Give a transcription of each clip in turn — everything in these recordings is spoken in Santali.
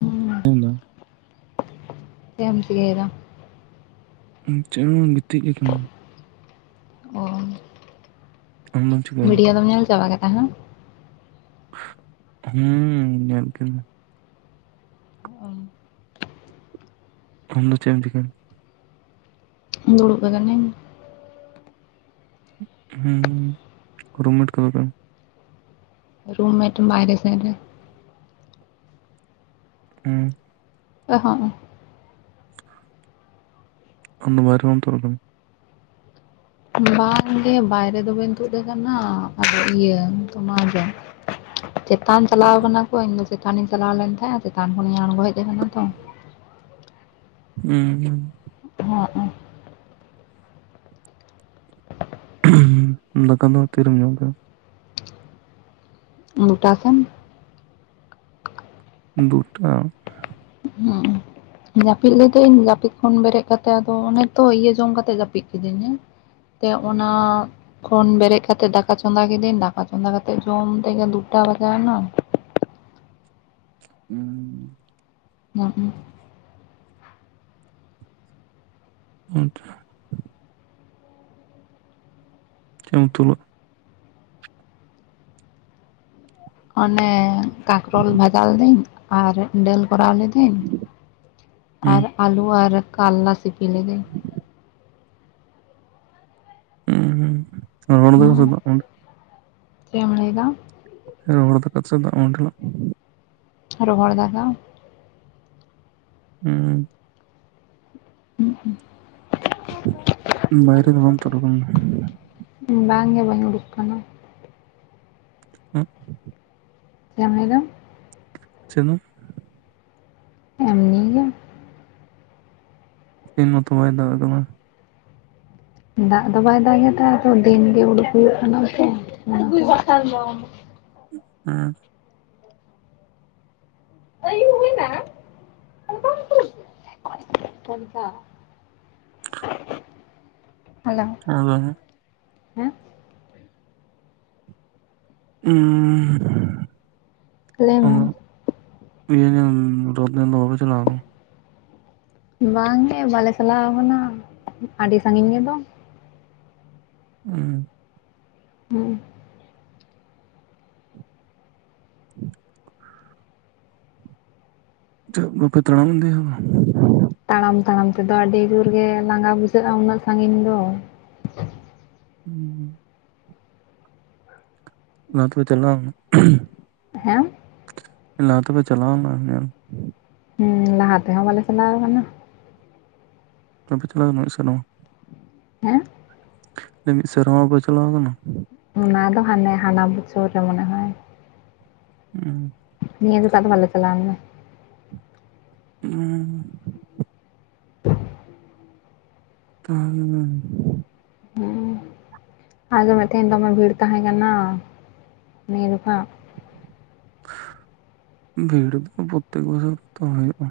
ᱦᱩᱸ᱾ ᱪᱮᱫ ᱦᱚᱸ ᱪᱮᱫ ᱮᱢ ᱪᱮᱠᱟᱭᱮᱫᱟ? ᱪᱮᱫ ᱦᱚᱸ ᱵᱟᱝ ᱜᱤᱛᱤᱡ ᱟᱠᱟᱱᱟᱹᱧ᱾ ᱚ᱾ ᱟᱫ ᱫᱚᱢ [unintelligible] ᱵᱷᱤᱰᱭᱳ ᱫᱚᱢ ᱧᱮᱞ ᱪᱟᱵᱟ ᱠᱮᱫᱟ, ᱦᱩᱸ? ᱦᱩᱸ ᱧᱮᱞ ᱠᱤᱫᱟᱹᱧ᱾ ᱟᱢ ᱫᱚ ᱪᱮᱫ ᱮᱢ ᱪᱤᱠᱟᱹᱭᱫᱟ? ᱫᱩᱲᱩᱵ ᱟᱠᱟᱱᱟᱹᱧ᱾ ᱦᱩᱸ, ᱨᱩᱢ ᱢᱮᱴ᱾ [inaudible] ᱨᱩᱢ ᱢᱮᱴ ᱵᱟᱭᱨᱮ ᱥᱮᱱ ᱨᱮ᱾ ᱚ᱾ [unintelligible] ᱟᱢ ᱫᱚ ᱵᱟᱭᱨᱮ ᱨᱮᱢ ᱛᱩᱫ ᱠᱟᱱᱟ? ᱵᱟᱝᱜᱮ ᱵᱟᱭᱨᱮ ᱫᱚ ᱵᱟᱹᱧ ᱛᱩᱫ ᱟᱠᱟᱱᱟ ᱟᱫᱚ ᱤᱭᱟᱹ [inaudible] ᱪᱮᱛᱟᱱ ᱪᱟᱞᱟᱣ ᱠᱟᱱᱟ ᱠᱚ ᱤᱧᱫᱚ ᱪᱮᱛᱟᱱᱤᱧ ᱪᱟᱞᱟᱣ ᱞᱮᱱ ᱛᱟᱦᱮᱸᱜ ᱟᱨ ᱪᱮᱛᱟᱱ ᱠᱷᱚᱱᱤᱧ ᱟᱬᱜᱚ ᱦᱮᱡ ᱟᱠᱟᱱᱟ ᱛᱚ᱾ ᱩᱸ ᱩᱸ᱾ ᱦᱚᱸᱜᱼᱚ᱾ ᱫᱟᱠᱟ ᱫᱚ ᱛᱤᱨᱮᱢ ᱡᱚᱢ ᱠᱮᱫᱟ? ᱫᱩᱴᱟ ᱥᱮᱱ᱾ ᱫᱩᱴᱟ? ᱦᱩᱸ ᱩᱸ᱾ ᱡᱟᱹᱯᱤᱫ ᱞᱤᱫᱟᱹᱧ ᱡᱟᱹᱯᱤᱫ ᱠᱷᱚᱱ ᱵᱮᱨᱮᱫ ᱠᱟᱛᱮ ᱟᱫᱚ ᱚᱱᱮ ᱛᱚ ᱤᱭᱟᱹ ᱡᱚᱢ ᱠᱟᱛᱮᱜ ᱡᱟᱹᱯᱤᱫ ᱠᱤᱫᱟᱹᱧ, ᱦᱮᱸ᱾ ᱛᱮ ᱚᱱᱟ ᱠᱷᱚᱱ ᱵᱮᱨᱮᱫ ᱠᱟᱛᱮᱜ ᱫᱟᱠᱟ ᱪᱚᱸᱫᱟ ᱠᱤᱫᱟᱹᱧ ᱫᱟᱠᱟ ᱪᱚᱸᱫᱟ ᱠᱟᱛᱮᱜ ᱡᱚᱢ ᱛᱮᱜᱮ ᱫᱩᱴᱟ ᱵᱟᱡᱟᱣ ᱮᱱᱟ᱾ ᱩᱸ᱾ [unintelligible] [inaudible] ᱪᱮᱫ ᱮᱢ ᱩᱛᱩ ᱞᱟᱜ-ᱟ? ᱚᱱᱮ ᱠᱟᱠᱨᱚᱞ ᱵᱷᱟᱡᱟ ᱞᱤᱫᱟᱹᱧ ᱟᱨ ᱰᱟᱹᱞ ᱠᱚᱨᱟᱣ ᱞᱤᱫᱟᱹᱧ᱾ ᱦᱩᱸ ᱟᱨ ᱟᱹᱞᱩ ᱟᱨ ᱠᱟᱞᱞᱟ ᱥᱤᱯᱤ ᱞᱤᱫᱟᱹᱧ᱾ ᱩᱸ ᱨᱚᱦᱚᱲ ᱫᱟᱠᱟ ᱥᱮ ᱦᱩᱸ ᱫᱟᱜ ᱢᱟᱰᱤ᱾ ᱪᱮᱫ ᱮᱢ ᱞᱟᱹᱭᱫᱟ? ᱨᱚᱦᱚᱲ ᱫᱟᱠᱟ ᱥᱮ ᱫᱟᱜ ᱢᱟᱰᱤ? ᱨᱚᱦᱚᱲ ᱫᱟᱠᱟ᱾ ᱩᱸ᱾ [inaudible] ᱵᱟᱭᱨᱮ ᱫᱚ ᱵᱟᱢ ᱛᱩᱫ ᱠᱟᱱ ᱫᱚ? ᱵᱟᱝᱜᱮ ᱵᱟᱹᱧ ᱩᱰᱩᱠ ᱠᱟᱱᱟ᱾ [inaudible] ᱪᱮᱫ ᱮᱢ ᱞᱟᱹᱭᱫᱟᱢ? [inaudible] ᱮᱢᱱᱤ ᱜᱮ᱾ ᱫᱤᱱ ᱢᱚᱛᱚ ᱵᱟᱭ [inaudible] ᱫᱟᱜ ᱫᱚ ᱵᱟᱭ ᱫᱟᱜᱮᱜᱟ ᱟᱫᱚ ᱫᱤᱱ ᱜᱮ ᱩᱰᱩᱠ ᱦᱩᱭᱩᱜ ᱠᱟᱱᱟ ᱥᱮ ᱚᱱᱟᱠᱚ᱾ ᱦᱮᱸ᱾ [inaudible] ᱦᱮᱞᱳ᱾ ᱦᱮᱸ ᱞᱟᱹᱭ ᱢᱮ᱾ ᱦᱮᱸ? ᱞᱟᱹᱭ ᱢᱮ [inaudible] ᱤᱭᱟᱹ ᱧᱮᱞ ᱨᱚᱛ ᱧᱮᱞ ᱫᱚ ᱵᱟᱯᱮ ᱪᱟᱞᱟᱣ ᱠᱟᱱᱟ? ᱵᱟᱝ ᱜᱮ ᱵᱟᱞᱮ ᱪᱟᱞᱟᱣ ᱠᱟᱱᱟ, ᱟᱹᱰᱤ ᱥᱟᱺᱜᱤᱧ ᱜᱮᱫᱚ᱾ ᱩᱸ᱾ ᱦᱩᱸ᱾ [inaudible] ᱪᱮᱫᱠᱟ ᱯᱮ ᱛᱟᱲᱟᱢ ᱤᱫᱤᱭᱟ᱾ ᱛᱟᱲᱟᱢ ᱛᱟᱲᱟᱢ ᱛᱮᱫᱚ ᱟᱰᱤ ᱡᱩᱨ ᱜᱮ ᱞᱟᱸᱜᱟ ᱵᱩᱡᱷᱟᱹᱜ-ᱟ, ᱩᱱᱟᱹᱜ ᱥᱟᱺᱜᱤᱧ ᱫᱚ᱾ ᱦᱩᱸ᱾ ᱚᱱᱟ ᱛᱮᱯᱮ ᱪᱟᱞᱟᱣᱱᱟ᱾ ᱦᱮᱸ᱾ ᱞᱟᱦᱟ ᱛᱮ ᱯᱮ ᱪᱟᱞᱟᱣᱱᱟ ᱧᱮᱞ᱾ ᱦᱮᱸ, ᱞᱟᱦᱟ ᱛᱮᱦᱚᱸ ᱵᱟᱞᱮ ᱪᱟᱞᱟᱣ ᱠᱟᱱᱟ᱾ ᱵᱟᱯᱮ ᱪᱟᱞᱟᱣ ᱠᱟᱱᱟ ᱢᱤᱫ ᱥᱮᱨᱢᱟ? ᱦᱮᱸ᱾ ᱢᱤᱱ ᱥᱮᱨᱢᱟ ᱯᱮ ᱪᱟᱞᱟᱣ ᱠᱟᱱᱟ? ᱚᱱᱟ ᱫᱚ ᱦᱟᱱᱮ ᱦᱟᱱᱟ ᱵᱚᱪᱷᱚᱨ ᱨᱮ ᱢᱚᱱᱮ ᱦᱚᱭ᱾ ᱦᱩᱸ᱾ ᱱᱤᱭᱟᱹ ᱡᱚᱠᱷᱟᱱ ᱫᱚ ᱵᱟᱞᱮ ᱪᱟᱞᱟᱣ ᱞᱮᱱᱟ ᱾ ᱦᱩᱸ᱾ [inaudible] [unintelligible] ᱦᱩᱸ᱾ ᱦᱩᱸ᱾ ᱟᱡᱚᱢᱮᱫ ᱛᱟᱦᱮᱧ ᱫᱚᱢᱮ ᱵᱷᱤᱲ ᱛᱟᱦᱮᱸ ᱠᱟᱱᱟ ᱱᱤᱭᱟᱹ ᱡᱚᱠᱷᱟᱜ᱾ ᱵᱷᱤᱲ ᱫᱚ ᱯᱨᱚᱛᱛᱮᱠ ᱵᱚᱪᱷᱚᱨ ᱜᱮᱛᱚ ᱦᱳᱭᱳᱜ-ᱟ᱾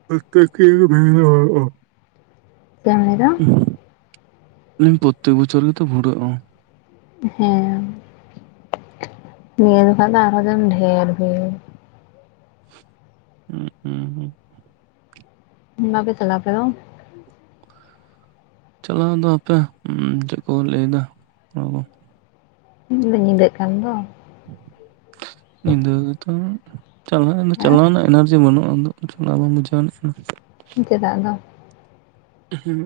[unintelligible] ᱪᱮᱜᱮᱢ ᱞᱟᱹᱭᱫᱟ? ᱞᱟᱹᱭ ᱫᱟᱹᱧ ᱯᱨᱚᱛᱛᱮᱠ ᱵᱚᱪᱷᱚᱨ ᱜᱮᱛᱚ ᱵᱷᱩᱲᱟᱹᱜ-ᱟ ᱾ ᱦᱮᱸ, ᱱᱤᱭᱟᱹ ᱡᱚᱠᱷᱟᱱ ᱫᱚ ᱟᱨᱦᱚᱸ ᱡᱮᱱ ᱰᱷᱮᱨ ᱜᱮ ᱾ ᱩᱸ, ᱩᱸ ᱦᱩᱸ ᱾ ᱵᱟᱯᱮ ᱪᱟᱞᱟᱜ-ᱟ ᱟᱯᱮ ᱫᱚ? ᱪᱟᱞᱟᱣ ᱫᱚ ᱦᱟᱯᱮ, ᱩᱸ ᱪᱮᱫ ᱠᱚ ᱞᱟᱹᱭ ᱮᱫᱟ ᱠᱚᱲᱟ ᱠᱚ ᱾ [unintelligible] ᱧᱤᱫᱟᱹᱜ ᱠᱟᱱ ᱫᱚ ᱾ ᱧᱤᱫᱟᱹ ᱜᱮᱛᱚ ᱪᱟᱞᱟᱜ ᱦᱮᱸ ᱪᱟᱞᱟᱣ ᱨᱮᱱᱟᱜ ᱮᱱᱟᱨᱡᱤ ᱵᱟᱹᱱᱩᱜ-ᱟ, ᱩᱱᱟᱹᱜ ᱾ ᱪᱟᱞᱟᱣ ᱵᱟᱝ ᱵᱩᱡᱷᱟᱹᱣ ᱟᱱᱤᱡ ᱠᱟᱱᱟ ᱾ ᱪᱮᱫᱟᱜ ᱫᱚ? ᱦᱩᱸ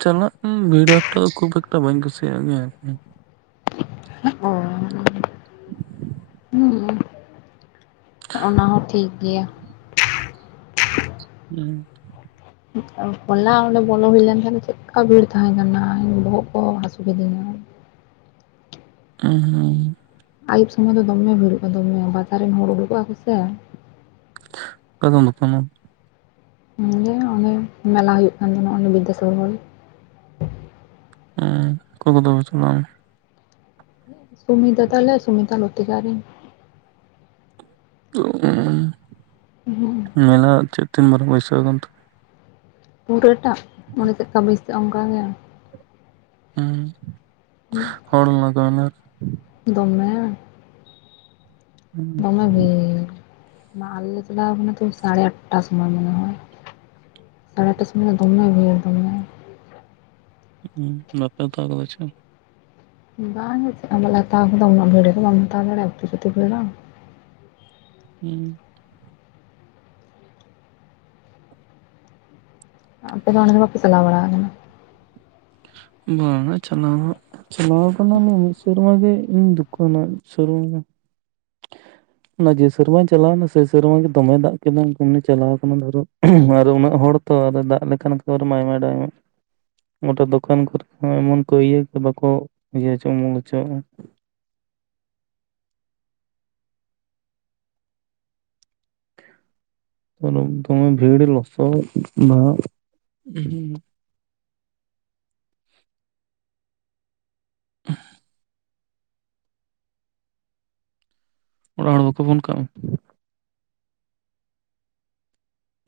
ᱪᱟᱞᱟᱜ ᱵᱷᱤᱲᱳ ᱮᱠᱴᱟ ᱠᱷᱩᱵ ᱮᱠᱴᱟ ᱵᱟᱹᱧ ᱠᱩᱥᱤᱭᱟᱜ ᱜᱮᱭᱟ ᱟᱨᱠᱤ ᱾ ᱚᱻ, ᱦᱩᱸ᱾ ᱚᱱᱟ ᱦᱚᱸ ᱴᱷᱤᱠ ᱜᱮᱭᱟ ᱾ ᱦᱩᱸ ᱾ ᱦᱚᱞᱟ ᱚᱸᱰᱮ ᱵᱚᱞᱚ ᱦᱩᱭ ᱞᱮᱱ ᱛᱟᱦᱮᱸ, ᱪᱮᱫᱠᱟ ᱵᱷᱤᱲ ᱛᱟᱦᱮᱸ ᱠᱟᱱᱟ ᱵᱚᱦᱚᱜ ᱠᱚ ᱦᱟᱹᱥᱩ ᱠᱤᱫᱤᱧᱟ ᱾ ᱩᱸᱦᱩᱸ ᱾ ᱟᱹᱭᱩᱵ ᱥᱚᱢᱚᱭ ᱫᱚ ᱫᱚᱢᱮ ᱵᱷᱤᱲᱚᱜ-ᱟ ᱫᱚᱢᱮ, ᱵᱟᱡᱟᱨ ᱨᱮᱱ ᱦᱚᱲ ᱩᱰᱩᱠᱚᱜ-ᱟ ᱠᱚᱥᱮ ᱾ ᱟᱫᱚ ᱱᱚᱛᱮ ᱢᱟ ᱜᱮ ᱚᱱᱮ ᱢᱮᱞᱟ ᱦᱩᱭᱩᱜ ᱠᱟᱱ ᱛᱟᱦᱮᱱᱚᱜ ᱚᱱᱰᱮ ᱵᱤᱫᱽᱫᱟᱥᱚᱨ ᱚᱸᱻ ᱚᱠᱚᱭ ᱠᱚᱫᱚ ᱯᱮ ᱪᱟᱞᱟᱣ ᱞᱮᱱᱟ? ᱥᱩᱢᱤᱛᱟ ᱛᱟᱞᱮ, ᱥᱩᱢᱤᱛᱟ ᱞᱩᱛᱤᱠᱟ ᱟᱨ ᱤᱧ ᱾ ᱚᱸᱻ᱾ [unintelligible] ᱢᱮᱞᱟ ᱪᱮᱫ ᱛᱤᱱ ᱢᱟᱨᱟᱝ ᱵᱟᱹᱭᱥᱟᱹᱣ ᱠᱟᱱ ᱛᱮ? ᱯᱩᱨᱟ ᱴᱟᱜ ᱢᱚᱱᱮ ᱪᱮᱫᱠᱟ ᱢᱮᱥ ᱚᱱᱠᱟ ᱜᱮ᱾ ᱦᱩᱸ ᱦᱚᱲ᱾ [unintelligible] ᱫᱚᱢᱮ, ᱫᱚᱢᱮ ᱵᱷᱤᱲ ᱾ ᱢᱟ ᱟᱞᱮ ᱪᱟᱞᱟᱣ ᱠᱟᱱᱟ ᱛᱚ ᱥᱟᱲᱮ ᱟᱴᱴᱟ ᱥᱚᱢᱚᱭ ᱢᱚᱱᱮ ᱦᱚᱭ᱾ ᱥᱟᱲᱮ ᱟᱴᱴᱟ ᱥᱚᱢᱚᱭ ᱫᱚᱢᱮ ᱵᱷᱤᱲ ᱫᱚᱢᱮ᱾ [unintelligible] ᱵᱟᱝᱟ ᱪᱮᱫ ᱦᱚ ᱵᱟᱞᱮ ᱦᱟᱛᱟᱣ ᱠᱟᱫᱟ ᱩᱱᱟᱹᱜ ᱵᱷᱤᱲ ᱨᱮ ᱫᱚ ᱵᱟᱢ ᱦᱟᱛᱟᱣ ᱫᱟᱲᱮᱜᱼᱟ ᱩᱛᱤ ᱥᱩᱛᱤ ᱵᱷᱤᱲᱟ᱾ ᱦᱩᱸ᱾ ᱟᱯᱮ ᱫᱚ ᱚᱸᱰᱮ ᱫᱚ ᱵᱟᱯᱤ ᱪᱟᱞᱟᱣ ᱵᱟᱲᱟᱣ ᱠᱟᱱᱟ? ᱵᱟᱝᱟ ᱪᱟᱞᱟᱣ ᱦᱟᱸᱜ ᱪᱟᱞᱟᱣ ᱠᱟᱱᱟᱞᱮ ᱢᱤᱫ ᱥᱮᱨᱢᱟ ᱜᱮ ᱤᱧ ᱫᱚᱠᱟᱱᱟ᱾ [unintelligible] ᱚᱱᱟ ᱡᱮ ᱥᱮᱨᱢᱟᱧ ᱪᱟᱞᱟᱣ ᱱᱟ ᱥᱮ ᱥᱮᱨᱢᱟ ᱜᱮ ᱫᱚᱢᱮ ᱫᱟᱜ ᱠᱮᱫᱟ ᱪᱟᱞᱟᱣ ᱟᱠᱟᱱᱟ ᱫᱷᱚᱨᱚ ᱟᱨ ᱩᱱᱟᱹᱜ ᱦᱚᱲ ᱛᱚ ᱟᱫᱚ ᱫᱟᱜ ᱞᱮᱠᱷᱟᱱ ᱚᱱᱠᱟ ᱟᱠᱨᱮᱱ ᱟᱭᱢᱟ ᱰᱚᱭᱢᱟ ᱜᱚᱴᱟ ᱫᱚᱠᱟᱱ ᱠᱚᱨᱮ ᱦᱚᱸ ᱮᱢᱚᱱ ᱠᱚ ᱤᱭᱟᱹ ᱵᱟᱠᱚ ᱤᱭᱟᱹ ᱚᱪᱚ ᱩᱢᱩᱞ ᱦᱚᱪᱚᱣᱟᱜᱼᱟ ᱾ [unintelligible] ᱫᱚᱢᱮ ᱵᱷᱤᱲ ᱞᱚᱥᱚᱫ ᱚᱱᱟ ᱦᱚᱸ [unintelligible] ᱚᱲᱟᱜ ᱦᱚᱲ ᱵᱟᱠᱚ ᱯᱷᱳᱱ ᱠᱟᱜ ᱢᱮᱛᱮ?